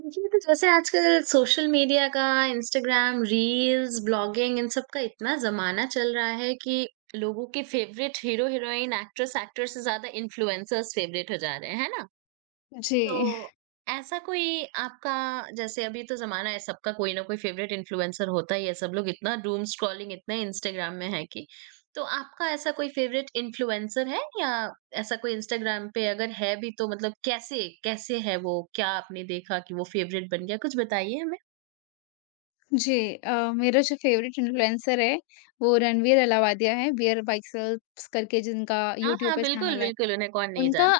देखिए तो जैसे आजकल सोशल मीडिया का इंस्टाग्राम रील्स ब्लॉगिंग इन सब का इतना जमाना चल रहा है कि लोगों के favourite hero heroine actress actor से ज्यादा इन्फ्लुएंसर्स फेवरेट हो जा रहे हैं, है ना? तो जी, ऐसा कोई आपका, जैसे अभी तो ज़माना है सबका कोई ना कोई फ़ेवरेट इन्फ्लुएंसर होता ही है, सब लोग इतना डूम स्क्रॉलिंग, इतना इंस्टाग्राम में है कि। तो आपका ऐसा कोई फ़ेवरेट इन्फ्लुएंसर है, या ऐसा कोई इंस्टाग्राम पे अगर है भी तो मतलब कैसे कैसे है वो? क्या आपने देखा कि वो फ़ेवरेट बन गया? कुछ बताइए हमें। मेरा जो फ़ेवरेट इन्फ्लुएंसर है, वो रणवीर अलावादिया है, बियर बाइसेप्स करके जिनका हाँ, यूट्यूब हाँ, पे बिल्कुल, चैनल है। बिल्कुल, उन्हें कौन नहीं उनका जानता।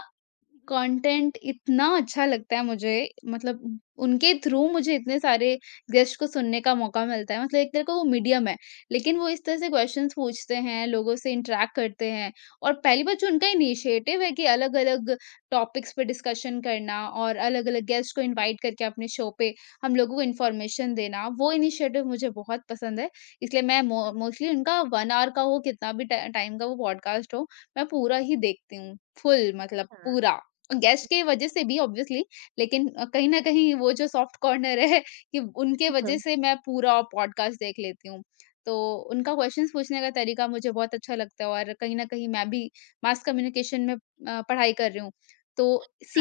कंटेंट इतना अच्छा लगता है मुझे मतलब उनके थ्रू मुझे इतने सारे गेस्ट को सुनने का मौका मिलता है, मतलब एक तरह का वो मीडियम है। लेकिन वो इस तरह से क्वेश्चंस पूछते हैं, लोगों से इंटरेक्ट करते हैं। और पहली बात जो उनका इनिशिएटिव है कि अलग अलग टॉपिक्स पे डिस्कशन करना और अलग अलग गेस्ट को इनवाइट करके अपने शो पे हम लोगों को इन्फॉर्मेशन देना, वो इनिशिएटिव मुझे बहुत पसंद है। इसलिए मैं मोस्टली उनका वन आवर का हो, कितना भी टाइम का वो पॉडकास्ट हो, मैं पूरा ही देखती हूँ, फुल मतलब हाँ, पूरा। गेस्ट के वज़ह से भी ऑब्वियसली, लेकिन कहीं न कहीं वो जो सॉफ्ट कॉर्नर है कि उनके वज़ह से मैं पूरा पॉडकास्ट देख लेती हूँ। तो उनका क्वेश्चन्स पूछने का तरीका मुझे बहुत अच्छा लगता है और कहीं न कहीं मैं भी मास कम्युनिकेशन में पढ़ाई कर रही हूँ। तो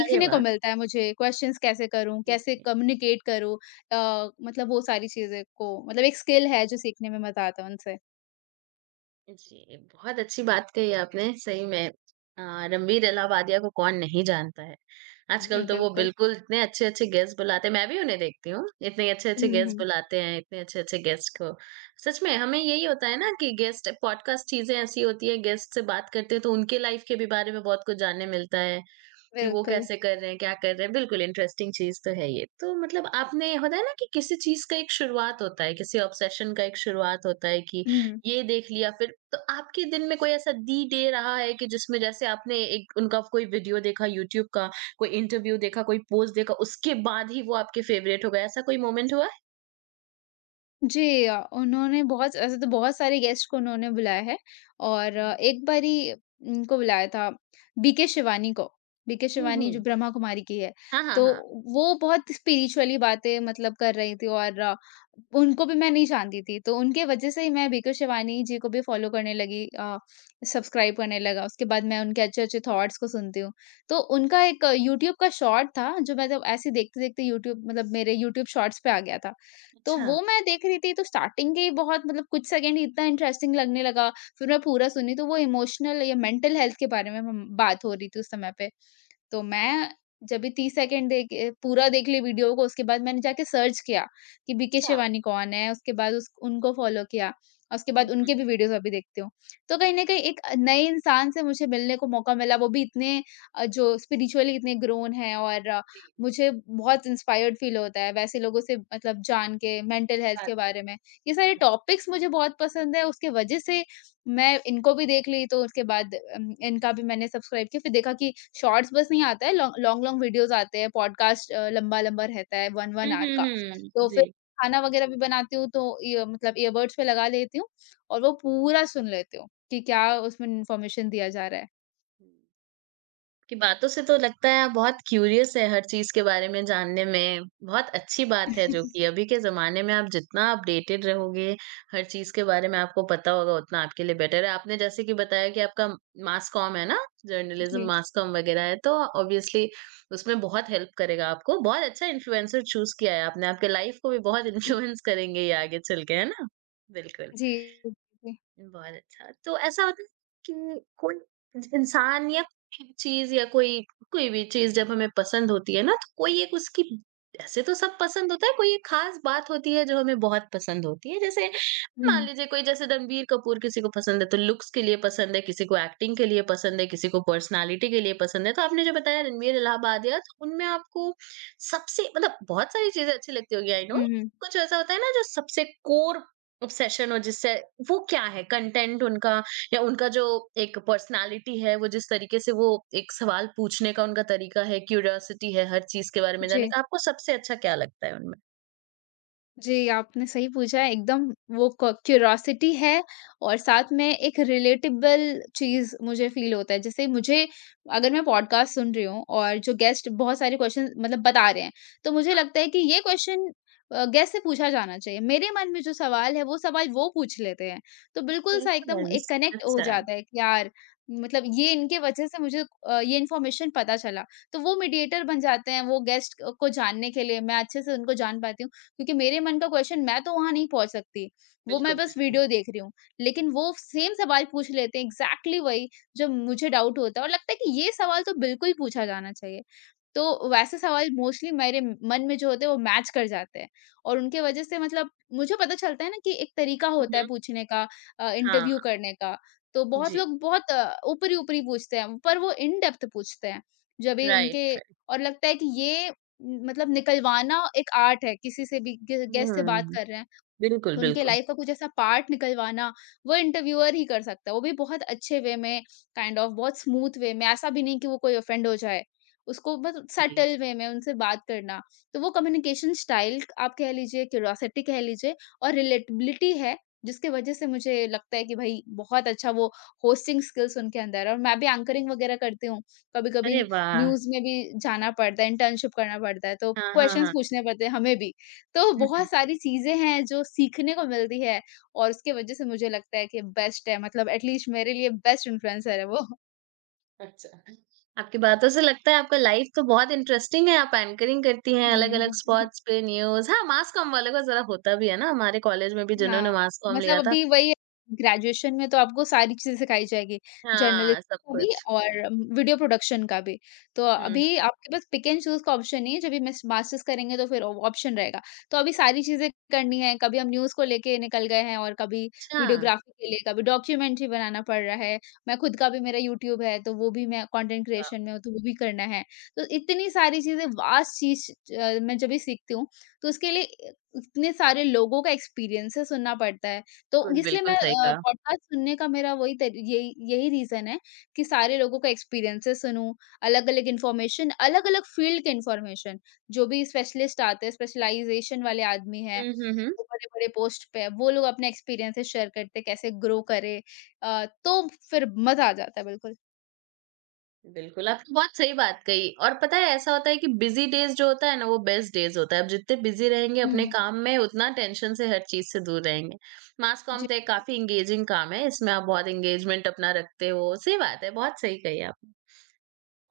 अरे को वाह! मिलता है मुझे, क्वेश्चन्स कैसे करूँ, कैसे जी। कम्युनिकेट करूँ, मतलब वो सारी चीज़ें को मतलब एक स्किल है जो सीखने में मज़ा आता है उनसे। जी, बहुत अच्छी बात कही आपने सही में। अ, रणवीर इलाहाबादिया को कौन नहीं जानता है। आजकल हुँ, तो वो बिल्कुल। बिल्कुल इतने अच्छे-अच्छे गेस्ट बुलाते हैं, मैं भी उन्हें देखती हूँ, इतने हुँ, अच्छे-अच्छे गेस्ट हुँ। बुलाते हैं, इतने अच्छे-अच्छे गेस्ट को। सच में हमें यही होता है ना कि गेस्ट पॉडकास्ट चीज़ें ऐसी होती है, गेस्ट से बात करते हैं तो उनके लाइफ़ के भी बारे में बहुत कुछ जानने मिलता है। कि वो बिल्कुल। कैसे कर रहे हैं, क्या कर रहे हैं, बिल्कुल इंटरेस्टिंग चीज़ तो है ये। तो मतलब आपने, होता है ना कि किसी चीज़ का एक शुरुआत होता है, किसी ऑब्सेशन का एक शुरुआत होता है कि हुँ। ये देख लिया, फिर तो आपके दिन में कोई ऐसा दी डे रहा है कि जिसमें जैसे आपने एक उनका कोई वीडियो देखा यूट्यूब का, कोई इंटरव्यू देखा, कोई पोस्ट देखा, उसके बाद ही वो आपके फेवरेट हो गया, ऐसा कोई मोमेंट हुआ है? उन्होंने बहुत ऐसे तो बहुत सारे गेस्ट को उन्होंने बुलाया है और हुँ, हुँ। एक बारी इनको बुलाया था बीके शिवानी को। बीके हुँ, शिवानी जो हुँ। ब्रह्मा कुमारी की है, हाँ, हाँ, तो हाँ। वो बहुत स्पिरिचुअली बातें मतलब कर रही थी। और उनको भी मैं नहीं जानती थी, तो उनके वजह से ही मैं बीके शिवानी जी को भी फॉलो करने लगी, सब्सक्राइब करने लगा। उसके बाद मैं उनके अच्छे-अच्छे थॉट्स को सुनती हूँ। तो उनका एक यूट्यूब का शॉर्ट था, जो मैं जब ऐसे ही देखते-देखते यूट्यूब मतलब मेरे यूट्यूब शॉर्ट्स पे आ गया था। तो अच्छा, वो मैं देख रही थी तो स्टार्टिंग के ही बहुत मतलब कुछ सेकंड ही इतना इंटरेस्टिंग लगने लगा। फिर मैं पूरा सुनी तो वो इमोशनल या मेंटल हेल्थ के बारे में म बात हो रही थी उस समय पे। तो मैं जब भी 30 सेकंड देख के पूरा देख ली वीडियो को, उसके बाद मैंने जाके सर्च किया कि बीके अच्छा। शिवानी कौन है। उसके बाद उस उनको फ़ॉलो किया और उसके बाद हुँ, हुँ। उनके भी वीडियोज़ अभी देखती हूँ। तो कहीं न कहीं एक नए इंसान से मुझे मिलने को मौका मिला, वो भी इतने जो स्पिरिचुअली इतने ग्रोन हैं। और जी। मुझे बहुत इंस्पायर्ड फ़ील होता है वैसे लोगों से मतलब जान के मेंटल हेल्थ बात। के बारे में। ये सारे टॉपिक्स मुझे बहुत पसंद है, उसके वजह से मैं इनको भी देख ली। तो उसके बाद इनका भी मैंने सब्सक्राइब किया, फिर देखा कि शॉर्ट्स बस नहीं आता है, लॉन्ग लॉन्ग लॉन्ग वीडियोस आते हैं, पॉडकास्ट लंबा-लंबा रहता है 1 हुँ, आवर हुँ, का। हुँ। तो फिर जी। खाना वगैरह भी बनाती हूँ तो ये मतलब ईयरबड्स पे लगा लेती हूँ और वो पूरा सुन लेती हूँ कि क्या उसमें इन्फॉर्मेशन दिया जा रहा है। आपकी बातों से तो लगता है आप बहुत क्यूरियस है हर चीज के बारे में जानने में। बहुत अच्छी बात है जो कि अभी के ज़माने में आप जितना अपडेटेड रहोगे, हर चीज़ के बारे में आपको पता होगा उतना आपके लिए बेटर है। आपने जैसे कि बताया कि आपका मास कॉम है ना? जर्नलिज्म जी। मास कॉम वगैरह है तो ऑब्वियसली उसमें बहुत हेल्प करेगा आपको। बहुत अच्छा इन्फ्लुएंसर चूज़ किया है आपने, आपके लाइफ को भी बहुत इन्फ्लुएंस करेंगे ये आगे चल के, है ना? बिल्कुल। जी, जी। बहुत अच्छा। तो ऐसा होता है कि कोई इंसान या चीज़ या कोई कोई भी चीज़ जब हमें पसंद होती है ना तो कोई एक उसकी, ऐसे तो सब पसंद होता है, कोई एक खास बात होती है जो हमें बहुत पसंद होती है। जैसे हुँ। मान लीजिए कोई, जैसे रणबीर कपूर किसी को पसंद है तो लुक्स के लिए पसंद है, किसी को एक्टिंग के लिए पसंद है, किसी को पर्सनैलिटी के लिए पसंद है। तो आपने जो बताया रणबीर इलाहाबादिया, तो उनमें आपको सबसे मतलब बहुत सारी चीज़ें अच्छी लगती होंगी आई नो। हुँ, हुँ। कुछ ऐसा होता है ना जो सबसे कोर ऑब्सेशन हो, जिससे वो क्या है? कंटेंट उनका, या उनका जो एक पर्सनालिटी है वो, जिस तरीके से वो एक सवाल पूछने का उनका तरीका है, क्यूरियोसिटी है हर चीज के बारे में जी। जानने का, आपको सबसे अच्छा क्या लगता है उनमें? जी, आपने सही पूछा है एकदम। वो क क्यूरियोसिटी है और साथ में एक रिलेटेबल चीज़ मुझे फ़ील होता है। जैसे मुझे, अगर मैं पॉडकास्ट सुन रही हूँ और जो गेस्ट बहुत सारे क्वेश्चन मतलब बता रहे हैं, तो मुझे लगता है कि ये क्वेश्चन गेस्ट से पूछा जाना चाहिए। मेरे मन में जो सवाल है, वो सवाल वो पूछ लेते हैं। तो बिल्कुल सा एकदम रेफरेंस एक कनेक्ट हो अच्छा। जाता है कि यार, मतलब ये इनके वजह से मुझे ये इन्फॉर्मेशन पता चला। तो वो मीडिएटर बन जाते हैं, वो गेस्ट को जानने के लिए मैं अच्छे से उनको जान पाती हूँ। क्योंकि मेरे मन का क्वेश्चन मैं तो वहाँ नहीं पहुँच सकती, वो मैं बिल्कुल, बस बिल्कुल। वीडियो देख रही हूँ। लेकिन वो सेम सवाल पूछ लेते हैं एग्ज़ैक्टली वही, जो मुझे डाउट होता है और लगता है कि ये सवाल तो बिल्कुल पूछा जाना चाहिए। तो वैसे सवाल मोस्टली मेरे मन में जो होते हैं वो मैच कर जाते हैं और उनके वजह से मतलब मुझे पता चलता है ना कि एक तरीका होता है हम्म। पूछने का, हाँ, इंटरव्यू करने का। तो बहुत जी। लोग बहुत ऊपरी-ऊपरी पूछते हैं पर वो इन डेप्थ पूछते हैं। जब भी उनके राइट, राइट। और लगता है कि ये मतलब निकलवाना एक आर्ट है, किसी से भी गे गेस्ट से बात हम्म। कर रहे हैं, बिल्कुल, तो उनके बिल्कुल। लाइफ का कुछ ऐसा पार्ट निकलवाना वो इंटरव्यूअर ही कर सकता है। वो भी बहुत अच्छे वे में, काइंड ऑफ बहुत स्मूथ वे में, ऐसा भी नहीं कि वो कोई ऑफेंड हो जाए। उसको बस जी। सटल वे में उनसे बात करना। तो वो कम्युनिकेशन स्टाइल आप कह लीजिए, क्यूरियोसिटी कह लीजिए और रिलेटेबिलिटी है, जिसकी वजह से मुझे लगता है कि भाई बहुत अच्छा वो होस्टिंग स्किल्स उनके अंदर है। और मैं भी एंकरिंग वगैरह करती हूँ, कभी-कभी अरे वाह! न्यूज़ में भी जाना पड़ता है, इंटर्नशिप करना पड़ता है तो हाँ, क्वेश्चंस हाँ, पूछने पड़ते हैं हमें भी। तो हाँ। बहुत सारी चीज़ें हैं जो सीखने को मिलती है और उसके वजह से मुझे लगता है कि बेस्ट है, मतलब एटलीस्ट मेरे लिए बेस्ट इन्फ्लुएंसर है वो। अच्छा। आपकी बातों से लगता है आपका लाइफ तो बहुत इंटरेस्टिंग है, आप एंकरिंग करती हैं हुँ, अलग-अलग हुँ, हुँ। स्पॉट्स पे, न्यूज़, हाँ, मास कॉम वालों का ज़रा होता भी है ना, हमारे कॉलेज में भी जिन्होंने हाँ, मास कॉम मतलब लिया था। अभी वही है, ग्रेजुएशन में तो आपको सारी चीज़ें सिखाई जाएगी, जर्नलिज्म हाँ, सब का भी कुछ। और वीडियो प्रोडक्शन का भी। तो हुँ, हुँ। अभी आपके पास पिक एंड चूज़ का ऑप्शन नहीं है, जब भी मिस मास्टर्स करेंगे तो फिर ऑप्शन रहेगा। तो अभी सारी चीज़ें करनी है, कभी हम न्यूज़ को लेके निकल गए हैं और कभी अच्छा, वीडियोग्राफी के लिए, कभी डॉक्यूमेंट्री बनाना पड़ रहा है। मैं खुद का भी मेरा यूट्यूब है, तो वो भी मैं कंटेंट वाह! क्रिएशन में हूँ, तो वो भी करना है। तो इतनी सारी चीज़ें वास्ट चीज़, मैं जब भी सीखती हूँ, तो उसके लिए इतने सारे लोगों का एक्सपीरियंस है, सुनना पड़ता है। तो बिल्कुल, इसलिए मैं बिल्कुल सही हुँ। कहा। पॉडकास्ट सुनने का मेरा वही तरी यही यही रीज़न है कि सारे लोगों का एक्सपीरियंसेस सुनूँ, अलग-अलग इन्फॉर्मेशन, अलग-अलग फ़ील्ड के इन्फॉर्मेशन, जो भी स्पेशलिस्ट आते हैं, स्पेशलाइज़ेशन वाले आदमी हैं, हुँ, हुँ, हुँ। जो बड़े-बड़े पोस्ट पे हैं, वो लोग अपने एक्सपीरियंसेस शेयर करते हैं, कैसे ग्रो करें, तो फिर मज़ा आ जाता है बिल्कुल। बिल्कुल, आपने बहुत सही बात कही और पता है ऐसा होता है कि बिज़ी डेज़ जो होता है ना वो बेस्ट डेज़ होता है। आप जितने बिज़ी रहेंगे अपने हुँ, काम में उतना टेंशन से हर चीज़ से दूर रहेंगे। मास कॉम जी। तो एक काफ़ी एंगेजिंग काम है, इसमें आप बहुत एंगेजमेंट अपना रखते हो। सही बात है, बहुत सही कही आपने।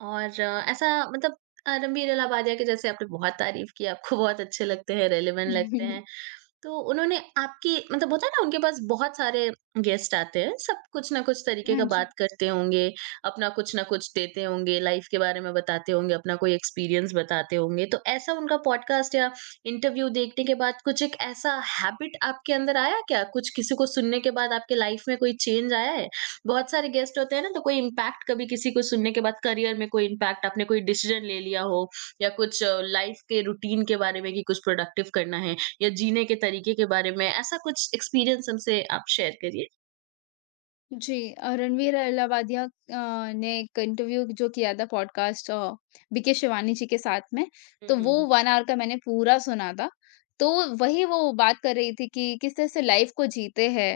और ऐसा मतलब, रणबीर इलाहाबादिया के जैसे, आपने बहुत तारीफ़ की, आपको बहुत अच्छे लगते हैं, रेलेवेंट लगते हैं। तो उन्होंने आपकी मतलब, होता है ना उनके पास बहुत सारे गेस्ट आते हैं, सब कुछ ना कुछ तरीके हाँ का जी। बात करते होंगे, अपना कुछ ना कुछ देते होंगे, लाइफ के बारे में बताते होंगे, अपना कोई एक्सपीरियंस बताते होंगे। तो ऐसा उनका पॉडकास्ट या इंटरव्यू देखने के बाद कुछ एक ऐसा हैबिट आपके अंदर आया क्या? कुछ किसी को सुनने के बाद आपके लाइफ में कोई चेंज आया है? बहुत सारे गेस्ट होते हैं ना, तो कोई इम्पैक्ट, कभी किसी को सुनने के बाद करियर में कोई इम्पैक्ट, आपने कोई डिसीजन ले लिया हो, या कुछ लाइफ के रूटीन के बारे में कि कुछ प्रोडक्टिव करना है, या जीने के तरीके के बारे में, ऐसा कुछ एक्सपीरियंस हमसे आप शेयर करिए। रणवीर अहलावालिया ने एक इंटरव्यू जो किया था पॉडकास्ट, बीके शिवानी जी के साथ में, हुँ, तो वो हुँ, हुँ। वन आवर का मैंने पूरा सुना था। तो वही वो बात कर रही थी कि किस तरह से लाइफ को जीते हैं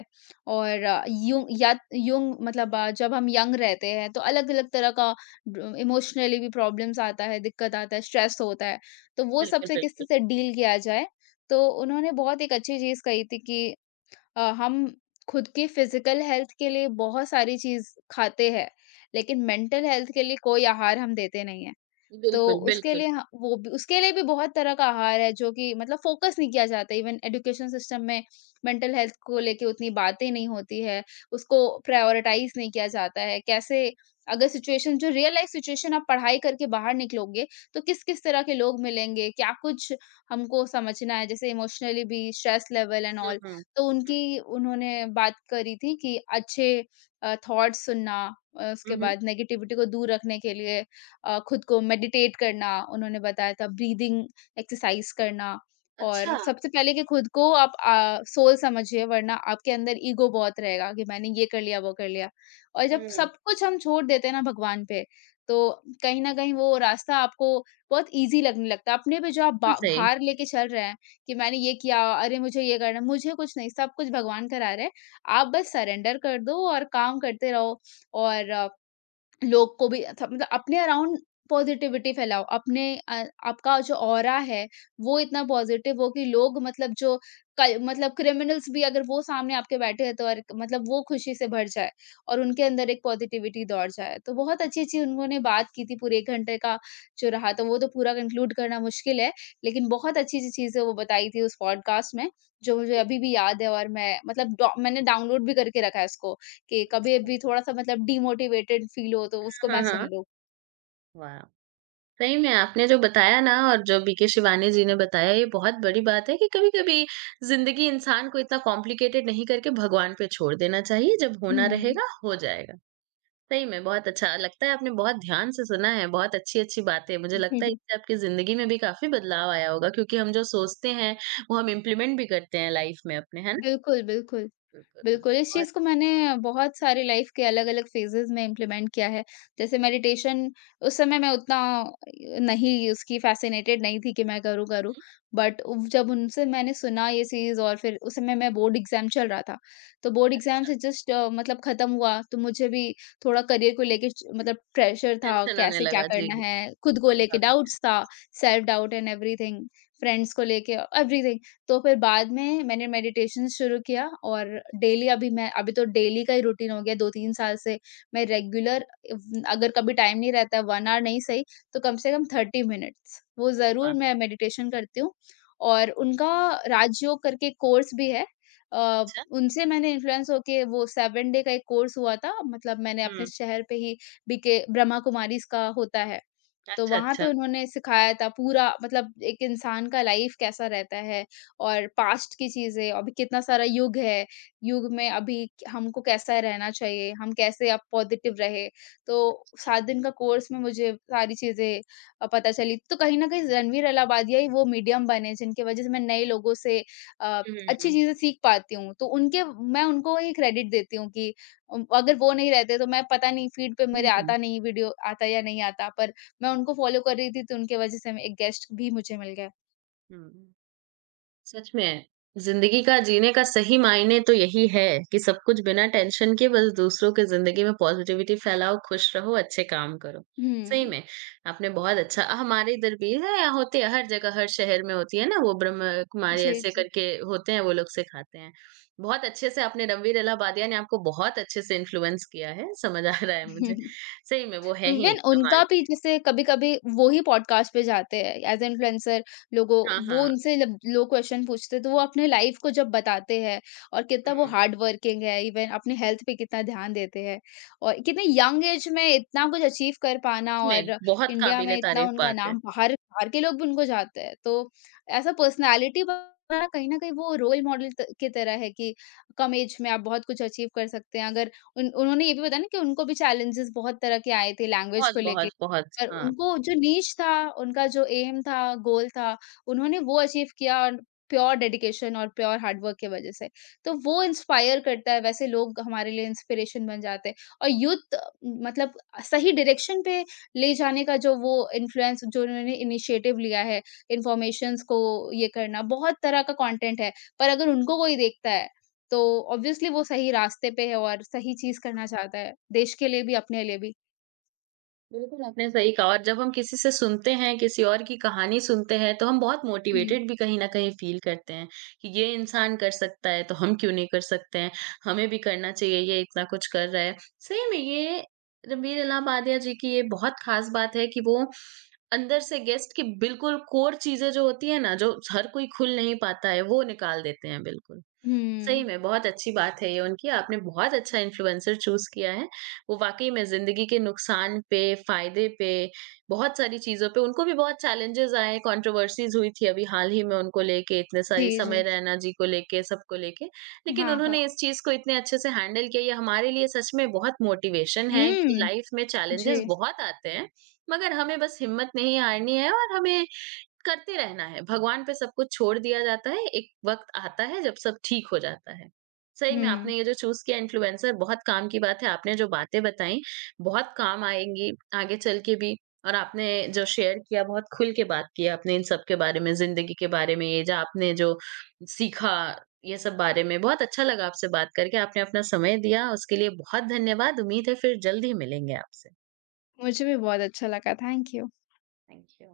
और यू या यंग मतलब जब हम यंग रहते हैं तो अलग अलग तरह का इमोशनली भी प्रॉब्लम्स आता है, दिक्कत आता है, स्ट्रेस होता है, तो वो बिल्कुल, सबसे किस बिल्कुल। तरह से डील किया जाए। तो उन्होंने बहुत एक अच्छी चीज कही थी कि हम खुद की फिजिकल हेल्थ के लिए बहुत सारी चीज खाते हैं, लेकिन मेंटल हेल्थ के लिए कोई आहार हम देते नहीं है। तो बिल्कुल, उसके बिल्कुल। लिए ह वो भी, उसके लिए भी बहुत तरह का आहार है जो कि मतलब फ़ोकस नहीं किया जाता, इवन एजुकेशन सिस्टम में मेंटल हेल्थ को लेके उतनी बातें नहीं होती है, उसको प्रायोरिटाइज़ नहीं किया जाता है। कैसे, अगर सिचुएशन जो रियल लाइफ़ सिचुएशन आप पढ़ाई करके बाहर निकलोगे, तो किस-किस तरह के लोग मिलेंगे, क्या कुछ हमको समझना है, जैसे इमोशनली भी stress level and hmm, all. हुँ। तो उनकी उन्होंने बात करी थी कि अच्छे थॉट्स सुनना, उसके हुँ, हुँ, हुँ। बाद नेगेटिविटी को दूर रखने के लिए खुद को मेडिटेट करना उन्होंने बताया था, ब्रीदिंग एक्सरसाइज़ करना। और अच्छा। सबसे पहले कि खुद को आप सोल समझिए, वरना आपके अंदर ईगो बहुत रहेगा कि मैंने ये कर लिया, वो कर लिया। और जब हुँ। बिल्कुल सब कुछ हम छोड़ देते हैं ना भगवान पे, तो कहीं न कहीं वो रास्ता आपको बहुत ईज़ी लगने लगता है। अपने पे जो आप बा सही। भार लेके चल रहे हैं कि मैंने ये किया, अरे मुझे ये करना है, मुझे कुछ नहीं, सब कुछ भगवान करा रहे हैं। आप बस सरेंडर कर दो और काम करते रहो और लोग को भी अथ मतलब अपने अराउंड पॉजिटिविटी फैलाओ। अपने आपका जो ऑरा है वो इतना पॉजिटिव हो कि लोग मतलब जो मतलब क्रिमिनल्स भी अगर वो सामने आपके बैठे हैं तो और मतलब वो खुशी से भर जाए और उनके अंदर एक पॉजिटिविटी दौड़ जाए। तो बहुत अच्छी अच्छी उन्होंने बात की थी, पूरे एक घंटे का जो रहा तो वो तो पूरा कंक्लूड करना मुश्किल है, लेकिन बहुत अच्छी अच्छी चीजें वो बताई थी उस पॉडकास्ट में, जो मुझे अभी भी याद है। और मैं मतलब मैंने डाउनलोड भी करके रखा है इसको, कि कभी भी थोड़ा-सा मतलब डिमोटिवेटेड फ़ील हो तो उसको हाँ, मैं हाँ, सुन हाँ। लूँ। वाह! सही में आपने जो बताया ना, और जो बीके शिवानी जी ने बताया, ये बहुत बड़ी बात है कि कभी-कभी ज़िंदगी इंसान को इतना कॉम्प्लिकेटेड नहीं करके भगवान पे छोड़ देना चाहिए, जब होना हुँ। रहेगा हो जाएगा। सही में बहुत अच्छा लगता है, आपने बहुत ध्यान से सुना है, बहुत अच्छी-अच्छी बातें, मुझे लगता है इससे आपकी ज़िंदगी में भी काफ़ी बदलाव आया होगा, क्योंकि हम जो सोचते हैं, वो हम इम्प्लीमेंट भी करते हैं लाइफ़ में अपने, है ना? बिल्कुल, बिल्कुल। बिल्कुल, बिल्कुल, इस बिल्कुल। बहुत चीज़ को मैंने बहुत सारे लाइफ़ के अलग-अलग फ़ेजेज़ में इम्प्लीमेंट किया है। जैसे मेडिटेशन, उस समय मैं उतना नहीं उसकी फ़ैसिनेटेड नहीं थी कि मैं करूँ, करूँ। बट उव जब उनसे मैंने सुना ये चीज़, और फिर उस समय मैं बोर्ड एग्ज़ाम चल रहा था। तो बोर्ड एग्ज़ाम अच्छा, से जस्ट मतलब ख़त्म हुआ, तो मुझे भी थोड़ा करियर को लेके च मतलब प्रेशर था, टेंशन होने कैसे क्या लगा, जी, करना है, खुद को लेके स्वाभाविक। डाउट्स था, self doubt and everything, friends को लेके एवरीथिंग। तो फिर बाद में मैंने मेडिटेशन शुरू किया और डेली, अभी मैं अभी तो डेली का ही रूटीन हो गया 2-3 साल से। मैं रेगुलर, अगर कभी टाइम नहीं रहता 1 आवर नहीं सही, तो कम से कम 30 मिनट्स वो अरे ज़रूर वाह! मैं मेडिटेशन करती हूँ। और उनका राजयोग करके कोर्स भी है। अ, अच्छा, उनसे मैंने इन्फ्लुएंस होके, वो 7 डे का एक कोर्स हुआ था, मतलब मैंने अपने हुँ, शहर पे ही, बीके ब्रह्मा कुमारीज़ का होता है। तो अच्छा, वहाँ पे अच्छा। उन्होंने सिखाया था पूरा, मतलब एक इंसान का लाइफ कैसा रहता है और पास्ट की चीजें, अभी कितना सारा युग है, युग में अभी हमको कैसा रहना चाहिए, हम कैसे अब पॉजिटिव रहे। तो सात दिन का कोर्स में मुझे सारी चीजें पता चली। तो कहीं ना कहीं रणवीर अलाहाबादिया ही वो मीडियम बने, जिनकी वजह से मैं नए लोगों से अ, हुँ, हुँ, अच्छी हुँ। चीजें सीख पाती हूँ। तो उनके, मैं उनको ही क्रेडिट देती हूँ कि अगर वो नहीं रहते तो मैं पता नहीं, फीड पे मेरे आता नहीं वीडियो, आता या नहीं आता, पर मैं उनको फ़ॉलो कर रही थी तो उनके वज़ह से मैं एक गेस्ट भी मुझे मिल गया। हुँ, हुँ। सच में, ज़िंदगी का जीने का सही मायने तो यही है कि सब कुछ बिना टेंशन के, बस दूसरों के ज़िंदगी में पॉज़िटिविटी फैलाओ, खुश रहो, अच्छे काम करो। सही हुँ। में, आपने बहुत अच्छा, हमारे इधर भी है, यहाँ होती है हर जगह, हर शहर में होती है ना वो ब्रह्मकुमारी जी, ऐसे जी। करके होते हैं, वो लोग सिखाते हैं। बहुत अच्छे से आपने, रणवीर इलाहाबादिया ने आपको बहुत अच्छे से इन्फ्लुएंस किया है, समझ आ रहा है मुझे। सही में वो है ही इवन उनका कमाल। भी जैसे कभी-कभी वो ही पॉडकास्ट पे जाते हैं एज़ इन्फ्लुएंसर लोगों, हाँ, वो हाँ। उनसे जब लोग क्वेश्चन पूछते हैं, तो वो अपने लाइफ को जब बताते हैं और कितना वो हुँ, हार्ड वर्किंग है, इवन अपने हेल्थ पे कितना ध्यान देते हैं, और कितने यंग एज में इतना कुछ अचीव कर सच पाना, में और बहुत इंडिया में इतना काबिल-ए-तारीफ़ उनका बात है। नाम, बाहर बाहर के लोग भी उनको जानते हैं। तो ऐसा पर्सनैलिटी बनाना, कहीं न कहीं वो रोल मॉडल त की तरह है कि कम एज में आप बहुत कुछ अचीव कर सकते हैं। अगर उन उन्होंने ये भी बताया ना कि उनको भी चैलेंजेस बहुत तरह के आए थे लैंग्वेज को बहुत, लेके। बहुत, बहुत। पर हाँ। उनको जो नीश था, उनका जो एम था, गोल था, उन्होंने वो अचीव किया, और प्योर डेडिकेशन और प्योर हार्ड वर्क की वज़ह से। तो वो इंस्पायर करता है, वैसे लोग हमारे लिए इंस्पिरेशन बन जाते हैं। और यूथ मतलब सही डायरेक्शन पे ले जाने का जो वो इन्फ्लुएंस, जो उन्होंने इनिशिएटिव लिया है, इन्फॉर्मेशंस को ये करना, बहुत तरह का कंटेंट है। पर अगर उनको कोई देखता है तो ऑब्वियसली वो सही रास्ते पे है और सही चीज़ करना चाहता है, देश के लिए भी, अपने लिए भी। बिल्कुल, आपने सही कहा, और जब हम किसी से सुनते हैं, किसी और की कहानी सुनते हैं, तो हम बहुत हुँ, मोटिवेटेड भी कहीं न कहीं फ़ील करते हैं, कि ये इंसान कर सकता है, तो हम क्यों नहीं कर सकते हैं? हमें भी करना चाहिए, ये इतना कुछ कर रहा है। सही में ये रणबीर इलाहाबादिया जी की ये बहुत ख़ास बात है कि वो अंदर से गेस्ट की बिल्कुल कोर चीज़ें जो होती हैं ना, जो हर कोई खुल नहीं पाता है, वो निकाल देते हैं बिल्कुल। सही हुँ। में बहुत अच्छी बात है ये उनकी, आपने बहुत अच्छा इन्फ्लुएंसर चूज़ किया है। वो वाक़ई में ज़िंदगी के नुकसान पे, फ़ायदे पे, बहुत सारी चीज़ों पे, उनको भी बहुत चैलेंजेज़ आए, कंट्रोवर्सीज़ हुई थी अभी हाल ही में उनको लेके, इतने जी, सारी, समय जी। रैना जी को लेके, सबको लेके। लेकिन हाँ, हाँ। उन्होंने इस चीज़ को इतने अच्छे से हैंडल किया, ये हमारे लिए सच में बहुत मोटिवेशन है कि हुँ, लाइफ़ में चैलेंजेज़ जी, बहुत आते हैं, मगर हमें बस हिम्मत नहीं हारनी है, और हमें करते रहना है, भगवान पे सब कुछ छोड़ दिया जाता है, एक वक़्त आता है जब सब ठीक हो जाता है। सही में हुँ। आपने ये जो चूज़ किया इन्फ्लुएंसर, बहुत काम की बात है, आपने जो बातें बताई बहुत काम आएँगी आगे चल के भी, और आपने जो शेयर किया, बहुत खुल के बात की आपने इन सब के बारे में, ज़िंदगी के बारे में, ये जो आपने जो सीखा ये सब बारे में, बहुत अच्छा लगा आपसे बात करके, आपने अपना समय दिया उसके लिए बहुत धन्यवाद। उम्मीद है फिर जल्द ही मिलेंगे आपसे। मुझे भी बहुत अच्छा लगा, थैंक यू। Thank you.